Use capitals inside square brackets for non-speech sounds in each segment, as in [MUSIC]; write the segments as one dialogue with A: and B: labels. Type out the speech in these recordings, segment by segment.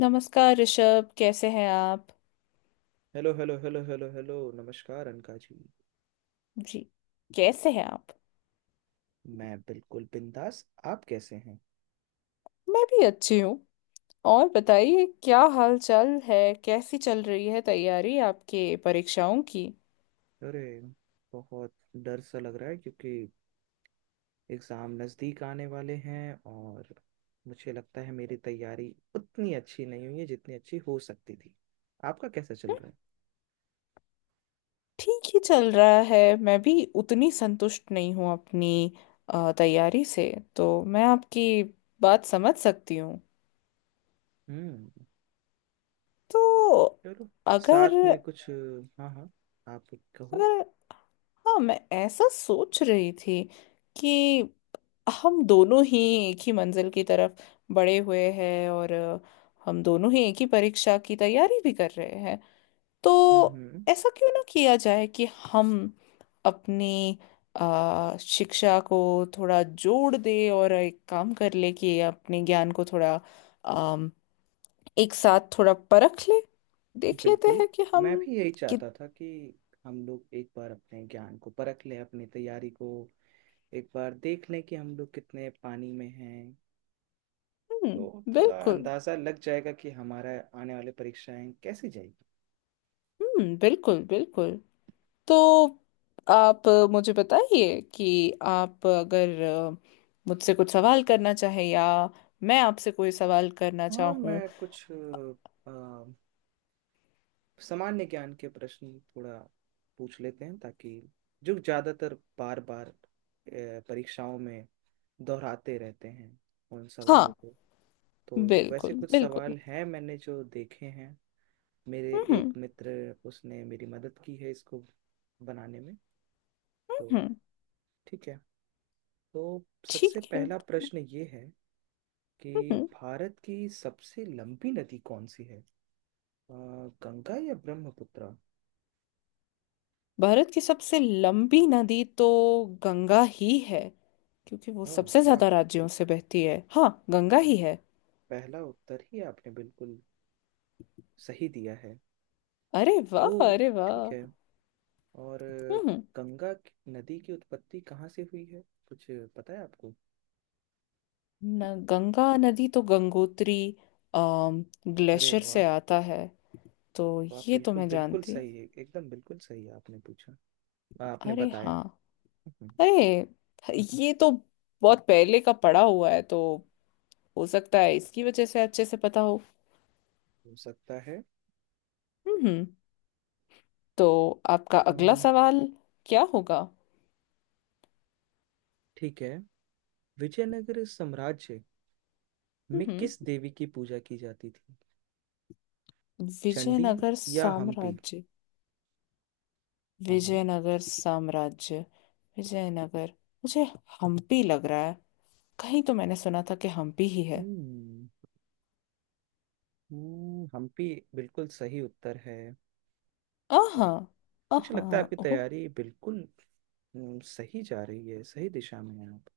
A: नमस्कार ऋषभ, कैसे हैं आप।
B: Hello hello hello hello hello नमस्कार अनका जी।
A: जी। कैसे हैं आप।
B: मैं बिल्कुल बिंदास। आप कैसे हैं?
A: मैं भी अच्छी हूँ। और बताइए, क्या हाल चाल है। कैसी चल रही है तैयारी आपके परीक्षाओं की।
B: अरे बहुत डर सा लग रहा है क्योंकि एग्ज़ाम नज़दीक आने वाले हैं और मुझे लगता है मेरी तैयारी उतनी अच्छी नहीं हुई है जितनी अच्छी हो सकती थी। आपका कैसा चल
A: हम्म,
B: रहा है?
A: ठीक ही चल रहा है, मैं भी उतनी संतुष्ट नहीं हूँ अपनी तैयारी से। तो मैं आपकी बात समझ सकती हूँ।
B: हम्म
A: तो
B: चलो
A: अगर
B: साथ में कुछ, हाँ हाँ, आप कहो।
A: अगर हाँ, मैं ऐसा सोच रही थी कि हम दोनों ही एक ही मंजिल की तरफ बढ़े हुए हैं, और हम दोनों ही एक ही परीक्षा की तैयारी भी कर रहे हैं। तो
B: हम्म हम्म,
A: ऐसा क्यों ना किया जाए कि हम अपनी शिक्षा को थोड़ा जोड़ दे, और एक काम कर ले कि अपने ज्ञान को थोड़ा अम, एक साथ थोड़ा परख ले। देख लेते
B: बिल्कुल।
A: हैं कि हम
B: मैं भी यही
A: कित
B: चाहता था कि हम लोग एक बार अपने ज्ञान को परख लें, अपनी तैयारी को एक बार देख लें कि हम लोग कितने पानी में हैं। तो थोड़ा
A: बिल्कुल।
B: अंदाज़ा लग जाएगा कि हमारा आने वाले परीक्षाएं कैसी जाएगी।
A: बिल्कुल बिल्कुल। तो आप मुझे बताइए कि आप अगर मुझसे कुछ सवाल करना चाहे, या मैं आपसे कोई सवाल करना
B: हाँ
A: चाहूँ।
B: मैं कुछ अ, सामान्य ज्ञान के प्रश्न थोड़ा पूछ लेते हैं ताकि जो ज़्यादातर बार बार परीक्षाओं में दोहराते रहते हैं उन सवालों
A: हाँ।
B: को। तो वैसे
A: बिल्कुल
B: कुछ
A: बिल्कुल।
B: सवाल हैं मैंने जो देखे हैं, मेरे
A: हम्म,
B: एक मित्र उसने मेरी मदद की है इसको बनाने में। तो
A: हम्म।
B: ठीक है। तो
A: ठीक
B: सबसे
A: है।
B: पहला प्रश्न ये है कि
A: हम्म।
B: भारत की सबसे लंबी नदी कौन सी है? अ, गंगा या ब्रह्मपुत्र?
A: भारत की सबसे लंबी नदी तो गंगा ही है, क्योंकि वो
B: अ,
A: सबसे
B: वाह!
A: ज्यादा राज्यों से बहती है। हाँ, गंगा
B: हम्म,
A: ही है।
B: पहला उत्तर ही आपने बिल्कुल सही दिया है।
A: अरे वाह, अरे
B: तो
A: वाह।
B: ठीक है। और
A: हम्म।
B: नदी की उत्पत्ति कहाँ से हुई है, कुछ पता है आपको?
A: न, गंगा नदी तो गंगोत्री
B: अरे
A: ग्लेशियर
B: वाह!
A: से आता है। तो
B: वाह
A: ये तो
B: बिल्कुल
A: मैं
B: बिल्कुल
A: जानती हूँ।
B: सही है, एकदम बिल्कुल सही आपने पूछा, आपने
A: अरे
B: बताया।
A: हाँ।
B: हम्म,
A: अरे, ये तो बहुत पहले का पढ़ा हुआ है, तो हो सकता है इसकी वजह से अच्छे से पता हो।
B: हो सकता है।
A: हम्म। तो आपका
B: अ,
A: अगला सवाल क्या होगा।
B: ठीक है। विजयनगर साम्राज्य में
A: हम्म।
B: किस देवी की पूजा की जाती थी? चंडी
A: विजयनगर
B: या हम्पी?
A: साम्राज्य।
B: हाँ हाँ।
A: विजयनगर साम्राज्य। विजयनगर, मुझे हम्पी लग रहा है। कहीं तो मैंने सुना था कि हम्पी ही है।
B: हम्म हम्पी बिल्कुल सही उत्तर है। वाह!
A: आहा।
B: मुझे
A: आहा।
B: लगता है आपकी
A: ओ।
B: तैयारी बिल्कुल सही जा रही है, सही दिशा में है आप।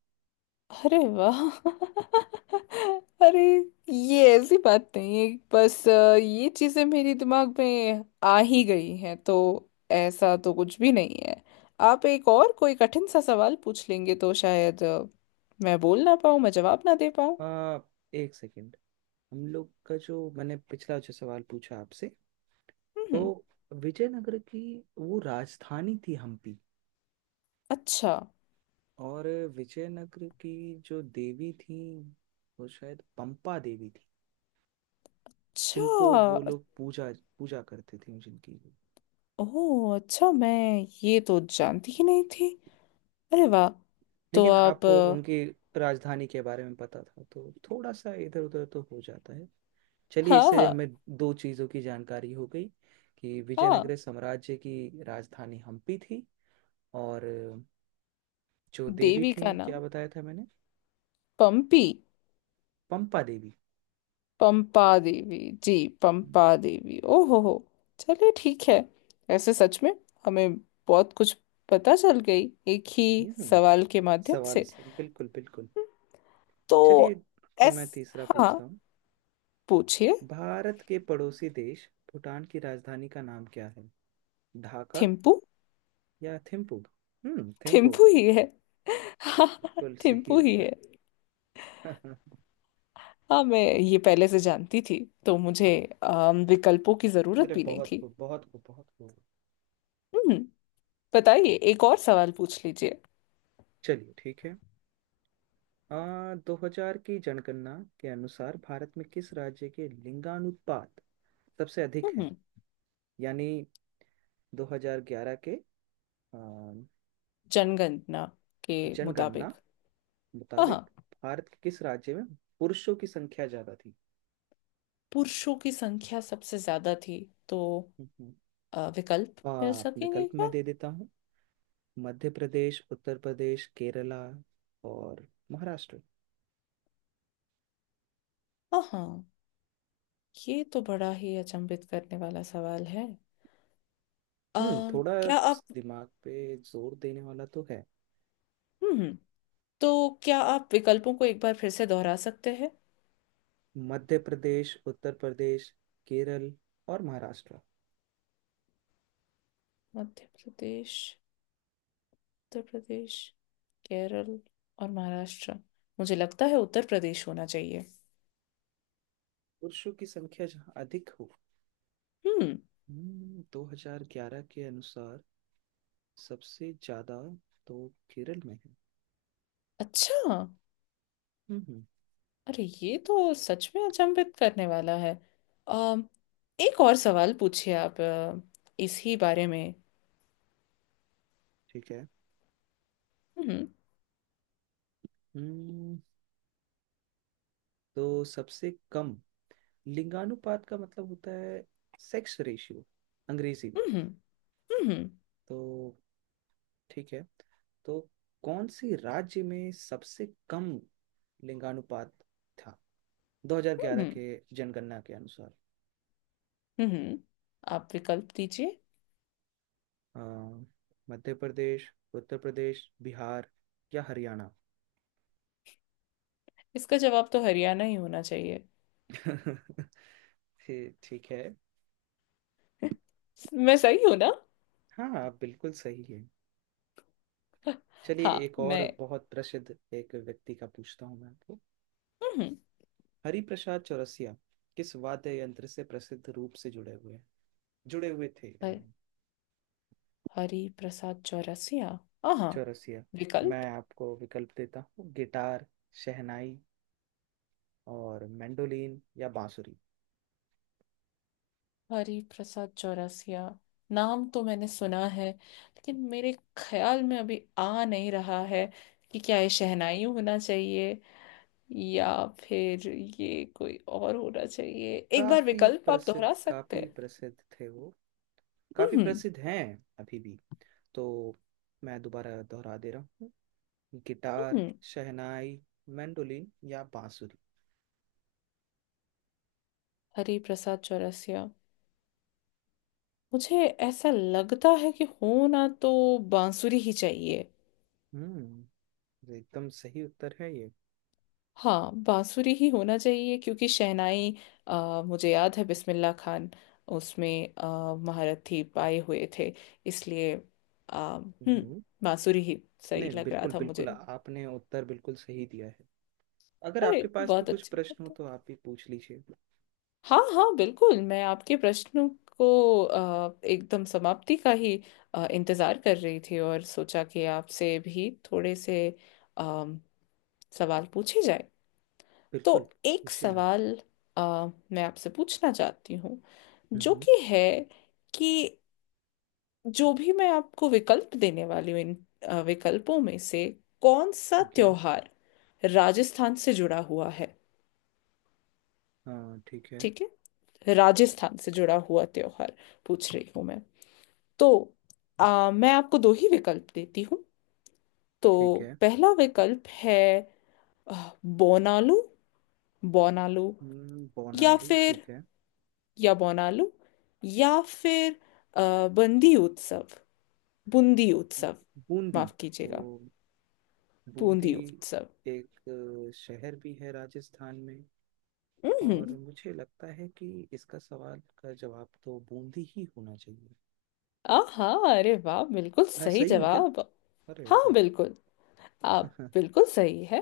A: अरे वाह। [LAUGHS] अरे, ये ऐसी बात नहीं है। बस ये चीजें मेरे दिमाग में आ ही गई हैं, तो ऐसा तो कुछ भी नहीं है। आप एक और कोई कठिन सा सवाल पूछ लेंगे तो शायद मैं बोल ना पाऊँ, मैं जवाब ना दे पाऊँ।
B: आ, एक सेकंड। हम लोग का जो मैंने पिछला जो सवाल पूछा आपसे, तो
A: हम्म।
B: विजयनगर की वो राजधानी थी हम्पी।
A: अच्छा।
B: और विजयनगर की जो देवी थी वो शायद पंपा देवी थी, जिनको वो
A: अच्छा।
B: लोग पूजा पूजा करते थे जिनकी।
A: ओह, अच्छा, मैं ये तो जानती ही नहीं थी। अरे वाह। तो
B: लेकिन
A: आप
B: आपको उनकी राजधानी के बारे में पता था, तो थोड़ा सा इधर उधर तो हो जाता है। चलिए
A: हाँ
B: इससे
A: हाँ।
B: हमें दो चीज़ों की जानकारी हो गई कि
A: हाँ।
B: विजयनगर साम्राज्य की राजधानी हम्पी थी और जो देवी
A: देवी का
B: थी
A: नाम
B: क्या बताया था मैंने,
A: पंपी।
B: पंपा देवी।
A: पंपा देवी जी। पंपा देवी। ओ हो हो। चलिए, ठीक है। ऐसे सच में हमें बहुत कुछ पता चल गई एक ही
B: हम्म
A: सवाल के माध्यम
B: सवाल
A: से।
B: से बिल्कुल बिल्कुल।
A: तो।
B: चलिए, तो
A: एस।
B: मैं तीसरा
A: हाँ,
B: पूछता हूँ।
A: पूछिए।
B: भारत के पड़ोसी देश भूटान की राजधानी का नाम क्या है? ढाका
A: थिम्पू।
B: या थिम्पू? हम्म, थिम्पू
A: थिम्पू ही है। हाँ।
B: बिल्कुल सही
A: थिम्पू ही
B: उत्तर।
A: है।
B: [LAUGHS]
A: हाँ, मैं ये पहले से जानती थी, तो मुझे विकल्पों की जरूरत
B: अरे
A: भी नहीं
B: बहुत
A: थी।
B: खूब बहुत खूब बहुत खूब।
A: हम्म। बताइए, एक और सवाल पूछ लीजिए।
B: चलिए ठीक है। आ, 2000 की जनगणना के अनुसार भारत में किस राज्य के लिंगानुपात सबसे अधिक है,
A: हम्म।
B: यानी 2011 के आ,
A: जनगणना के
B: जनगणना
A: मुताबिक। हाँ
B: मुताबिक
A: हाँ।
B: भारत के किस राज्य में पुरुषों की संख्या ज्यादा थी?
A: पुरुषों की संख्या सबसे ज्यादा थी, तो
B: हम्म।
A: विकल्प
B: आ,
A: मिल सकेंगे
B: विकल्प
A: क्या।
B: मैं दे देता हूँ: मध्य प्रदेश, उत्तर प्रदेश, केरला और महाराष्ट्र।
A: हाँ हाँ। ये तो बड़ा ही अचंभित करने वाला सवाल है।
B: थोड़ा
A: क्या आप...
B: दिमाग पे जोर देने वाला तो है।
A: हम्म, हम्म। तो क्या आप विकल्पों को एक बार फिर से दोहरा सकते हैं।
B: मध्य प्रदेश, उत्तर प्रदेश, केरल और महाराष्ट्र।
A: मध्य प्रदेश, उत्तर प्रदेश, केरल और महाराष्ट्र। मुझे लगता है उत्तर प्रदेश होना चाहिए।
B: पुरुषों की संख्या जहाँ अधिक हो।
A: हम्म।
B: हम्म, 2011 के अनुसार सबसे ज्यादा तो केरल में है।
A: अच्छा।
B: हम्म हम्म,
A: अरे, ये तो सच में अचंभित करने वाला है। अम एक और सवाल पूछिए आप, इसी बारे में।
B: ठीक है।
A: हम्म।
B: हम्म तो सबसे कम लिंगानुपात का मतलब होता है सेक्स रेशियो, अंग्रेजी में।
A: हम्म, हम्म।
B: तो ठीक है। तो कौन से राज्य में सबसे कम लिंगानुपात था 2011
A: हम्म,
B: के जनगणना के अनुसार?
A: हम्म, आप विकल्प दीजिए।
B: अ, मध्य प्रदेश, उत्तर प्रदेश, बिहार या हरियाणा?
A: इसका जवाब तो हरियाणा ही होना चाहिए।
B: [LAUGHS] ये ठीक है।
A: मैं सही हूं ना।
B: हाँ आप बिल्कुल सही है। चलिए,
A: हाँ।
B: एक और
A: मैं...
B: बहुत प्रसिद्ध एक व्यक्ति का पूछता हूँ मैं आपको।
A: हम्म।
B: हरिप्रसाद चौरसिया किस वाद्य यंत्र से प्रसिद्ध रूप से जुड़े हुए हैं, जुड़े हुए थे
A: हर- हरि प्रसाद चौरसिया। हाँ।
B: चौरसिया? मैं
A: विकल्प।
B: आपको विकल्प देता हूँ: गिटार, शहनाई और मैंडोलिन, या बांसुरी?
A: हरि प्रसाद चौरसिया, नाम तो मैंने सुना है, लेकिन मेरे ख्याल में अभी आ नहीं रहा है कि क्या ये शहनाई होना चाहिए, या फिर ये कोई और होना चाहिए। एक बार
B: काफी
A: विकल्प आप
B: प्रसिद्ध,
A: दोहरा सकते
B: काफी
A: हैं।
B: प्रसिद्ध थे वो, काफी
A: हम्म।
B: प्रसिद्ध हैं अभी भी। तो मैं दोबारा दोहरा दे रहा हूँ: गिटार,
A: हम्म।
B: शहनाई, मैंडोलिन या बांसुरी।
A: हरि प्रसाद चौरसिया, मुझे ऐसा लगता है कि होना तो बांसुरी ही चाहिए।
B: हम्म, ये एकदम सही उत्तर है ये।
A: हाँ, बांसुरी ही होना चाहिए, क्योंकि शहनाई... मुझे याद है बिस्मिल्लाह खान उसमें महारथी पाए हुए थे। इसलिए हम्म,
B: हम्म,
A: बांसुरी ही सही
B: नहीं
A: लग रहा
B: बिल्कुल
A: था मुझे।
B: बिल्कुल आपने उत्तर बिल्कुल सही दिया है। अगर
A: अरे,
B: आपके पास भी
A: बहुत
B: कुछ
A: अच्छी
B: प्रश्न हो
A: बात है।
B: तो आप भी पूछ लीजिए।
A: हाँ हाँ, बिल्कुल, मैं आपके प्रश्नों को एकदम समाप्ति का ही इंतजार कर रही थी, और सोचा कि आपसे भी थोड़े से अम, सवाल पूछे जाए।
B: बिल्कुल।
A: तो एक
B: पूछिए आप।
A: सवाल अ, मैं आपसे पूछना चाहती हूँ, जो
B: हम्म,
A: कि है कि जो भी मैं आपको विकल्प देने वाली हूँ, इन विकल्पों में से कौन सा
B: ठीक है।
A: त्योहार राजस्थान से जुड़ा हुआ है।
B: हाँ ठीक है।
A: ठीक है। राजस्थान से जुड़ा हुआ त्योहार पूछ रही हूँ मैं। तो मैं आपको दो ही विकल्प देती हूँ। तो
B: ठीक है।
A: पहला विकल्प है अ, बोनालू। बोनालू। या
B: बोनालू
A: फिर...
B: ठीक है।
A: या बोनालू या फिर बंदी उत्सव बूंदी उत्सव।
B: बूंदी
A: माफ
B: तो,
A: कीजिएगा।
B: बूंदी
A: बूंदी उत्सव।
B: एक शहर भी है राजस्थान में, और
A: हम्म।
B: मुझे लगता है कि इसका सवाल का जवाब तो बूंदी ही होना चाहिए।
A: आहा। अरे वाह, बिल्कुल
B: मैं
A: सही
B: सही हूँ क्या?
A: जवाब।
B: अरे
A: हाँ,
B: वाह!
A: बिल्कुल, आप
B: [LAUGHS]
A: बिल्कुल सही है।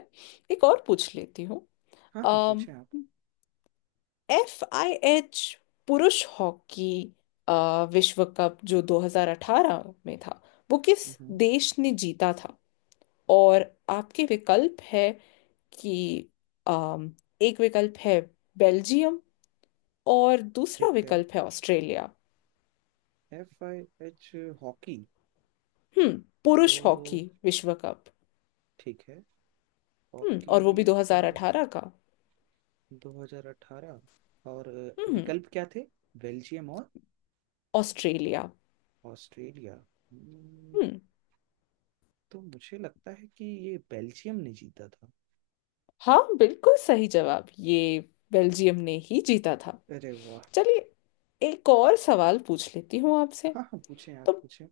A: एक और पूछ लेती हूँ।
B: हाँ हाँ पूछें आप।
A: एफ आई एच पुरुष हॉकी अ, विश्व कप जो 2018 में था, वो किस
B: हम्म,
A: देश ने जीता था। और आपके विकल्प है कि अम, एक विकल्प है बेल्जियम, और दूसरा
B: ठीक है
A: विकल्प है ऑस्ट्रेलिया।
B: FIH hockey.
A: हम्म। पुरुष
B: तो
A: हॉकी विश्व कप।
B: ठीक है,
A: हम्म,
B: हॉकी
A: और वो भी
B: तो
A: 2018 का।
B: 2018। और
A: हम्म।
B: विकल्प क्या थे? बेल्जियम और
A: ऑस्ट्रेलिया।
B: ऑस्ट्रेलिया।
A: हम्म।
B: तो मुझे लगता है कि ये बेल्जियम ने जीता था।
A: हाँ, बिल्कुल सही जवाब, ये बेल्जियम ने ही जीता था।
B: अरे वाह!
A: चलिए, एक और सवाल पूछ लेती हूँ आपसे।
B: हाँ हाँ पूछें आप,
A: तो...
B: पूछें।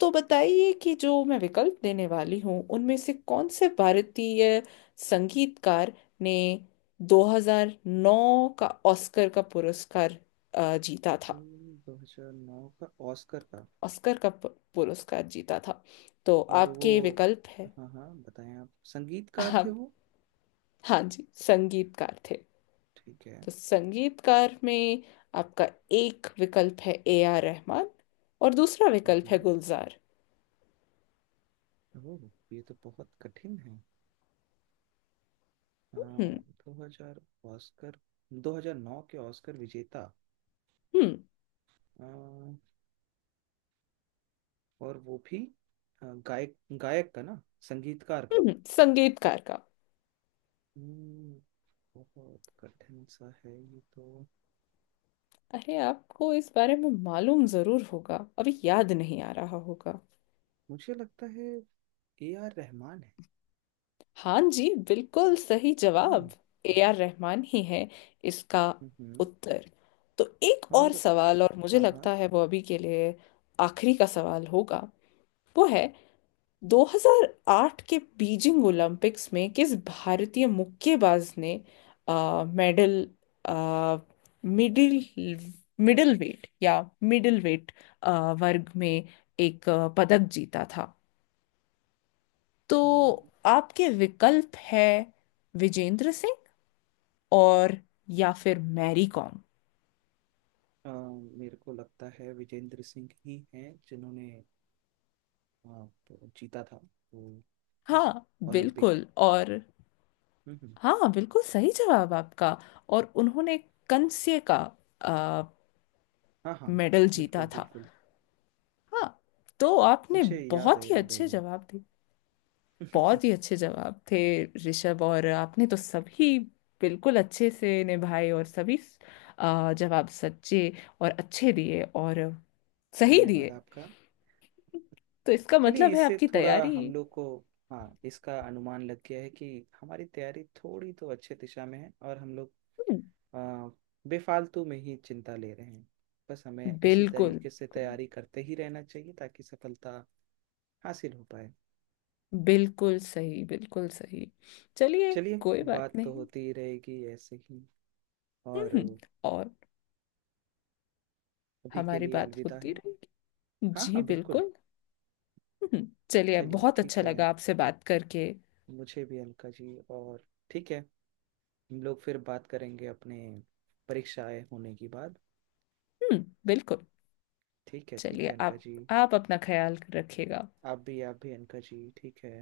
A: तो बताइए कि जो मैं विकल्प देने वाली हूँ, उनमें से कौन से भारतीय संगीतकार ने 2009 का ऑस्कर का पुरस्कार जीता था।
B: 2009 का ऑस्कर का।
A: ऑस्कर का पुरस्कार जीता था। तो
B: और वो,
A: आपके विकल्प है।
B: हाँ हाँ बताएं आप, संगीतकार थे
A: आप...
B: वो।
A: हाँ जी, संगीतकार थे।
B: ठीक है।
A: तो संगीतकार में आपका एक विकल्प है ए आर रहमान, और दूसरा विकल्प है
B: हम्म,
A: गुलजार।
B: ओह ये तो बहुत कठिन है।
A: हम्म।
B: दो हजार ऑस्कर, 2009 के ऑस्कर विजेता।
A: हम्म।
B: आ, और वो भी गायक, गायक का ना, संगीतकार का।
A: संगीतकार का।
B: हम्म, बहुत कठिन सा है ये तो।
A: अरे, आपको इस बारे में मालूम जरूर होगा, अभी याद नहीं आ रहा होगा।
B: मुझे लगता है A R रहमान है।
A: हाँ जी, बिल्कुल सही
B: हाँ।
A: जवाब। ए आर रहमान ही है इसका
B: हम्म,
A: उत्तर। तो एक और
B: और
A: सवाल, और मुझे
B: हाँ हाँ।
A: लगता है वो अभी के लिए आखिरी का सवाल होगा। वो है 2008 के बीजिंग ओलंपिक्स में किस भारतीय मुक्केबाज ने मेडल... आ, मिडिल मिडिल वेट, या मिडिल वेट वर्ग में एक पदक जीता था। तो
B: हम्म,
A: आपके विकल्प है विजेंद्र सिंह और, या फिर मैरी कॉम।
B: आ, मेरे को लगता है विजेंद्र सिंह ही हैं जिन्होंने, हाँ, तो जीता था वो
A: हाँ,
B: ओलंपिक।
A: बिल्कुल। और
B: हम्म हम्म,
A: हाँ, बिल्कुल सही जवाब आपका। और उन्होंने कंस्य का आ,
B: हाँ हाँ
A: मेडल जीता
B: बिल्कुल
A: था।
B: बिल्कुल।
A: हाँ। तो आपने
B: मुझे याद है,
A: बहुत ही
B: याद है
A: अच्छे
B: वो।
A: जवाब दिए। बहुत ही
B: [LAUGHS]
A: अच्छे जवाब थे, ऋषभ। और आपने तो सभी बिल्कुल अच्छे से निभाए, और सभी जवाब सच्चे और अच्छे दिए, और सही
B: धन्यवाद
A: दिए।
B: आपका।
A: तो इसका
B: चलिए
A: मतलब है
B: इससे
A: आपकी
B: थोड़ा
A: तैयारी...
B: हम लोग को, हाँ इसका अनुमान लग गया है कि हमारी तैयारी थोड़ी तो अच्छे दिशा में है और हम लोग
A: हम्म,
B: आ, बेफालतू में ही चिंता ले रहे हैं। बस हमें इसी
A: बिल्कुल
B: तरीके से
A: बिल्कुल।
B: तैयारी करते ही रहना चाहिए ताकि सफलता हासिल हो पाए।
A: बिल्कुल सही, बिल्कुल सही। चलिए,
B: चलिए,
A: कोई बात
B: बात तो
A: नहीं।
B: होती ही रहेगी ऐसे ही। और
A: हम्म। और
B: अभी के
A: हमारी
B: लिए
A: बात
B: अलविदा
A: होती
B: है।
A: रहेगी।
B: हाँ
A: जी,
B: हाँ बिल्कुल।
A: बिल्कुल। चलिए,
B: चलिए
A: बहुत
B: ठीक
A: अच्छा
B: है।
A: लगा आपसे बात करके।
B: मुझे भी, अलका जी, और ठीक है, हम लोग फिर बात करेंगे अपने परीक्षाएं होने के बाद।
A: बिल्कुल।
B: ठीक
A: चलिए,
B: है अनका
A: आप
B: जी।
A: आप अपना ख्याल रखिएगा।
B: आप भी, आप भी अनका जी, ठीक है।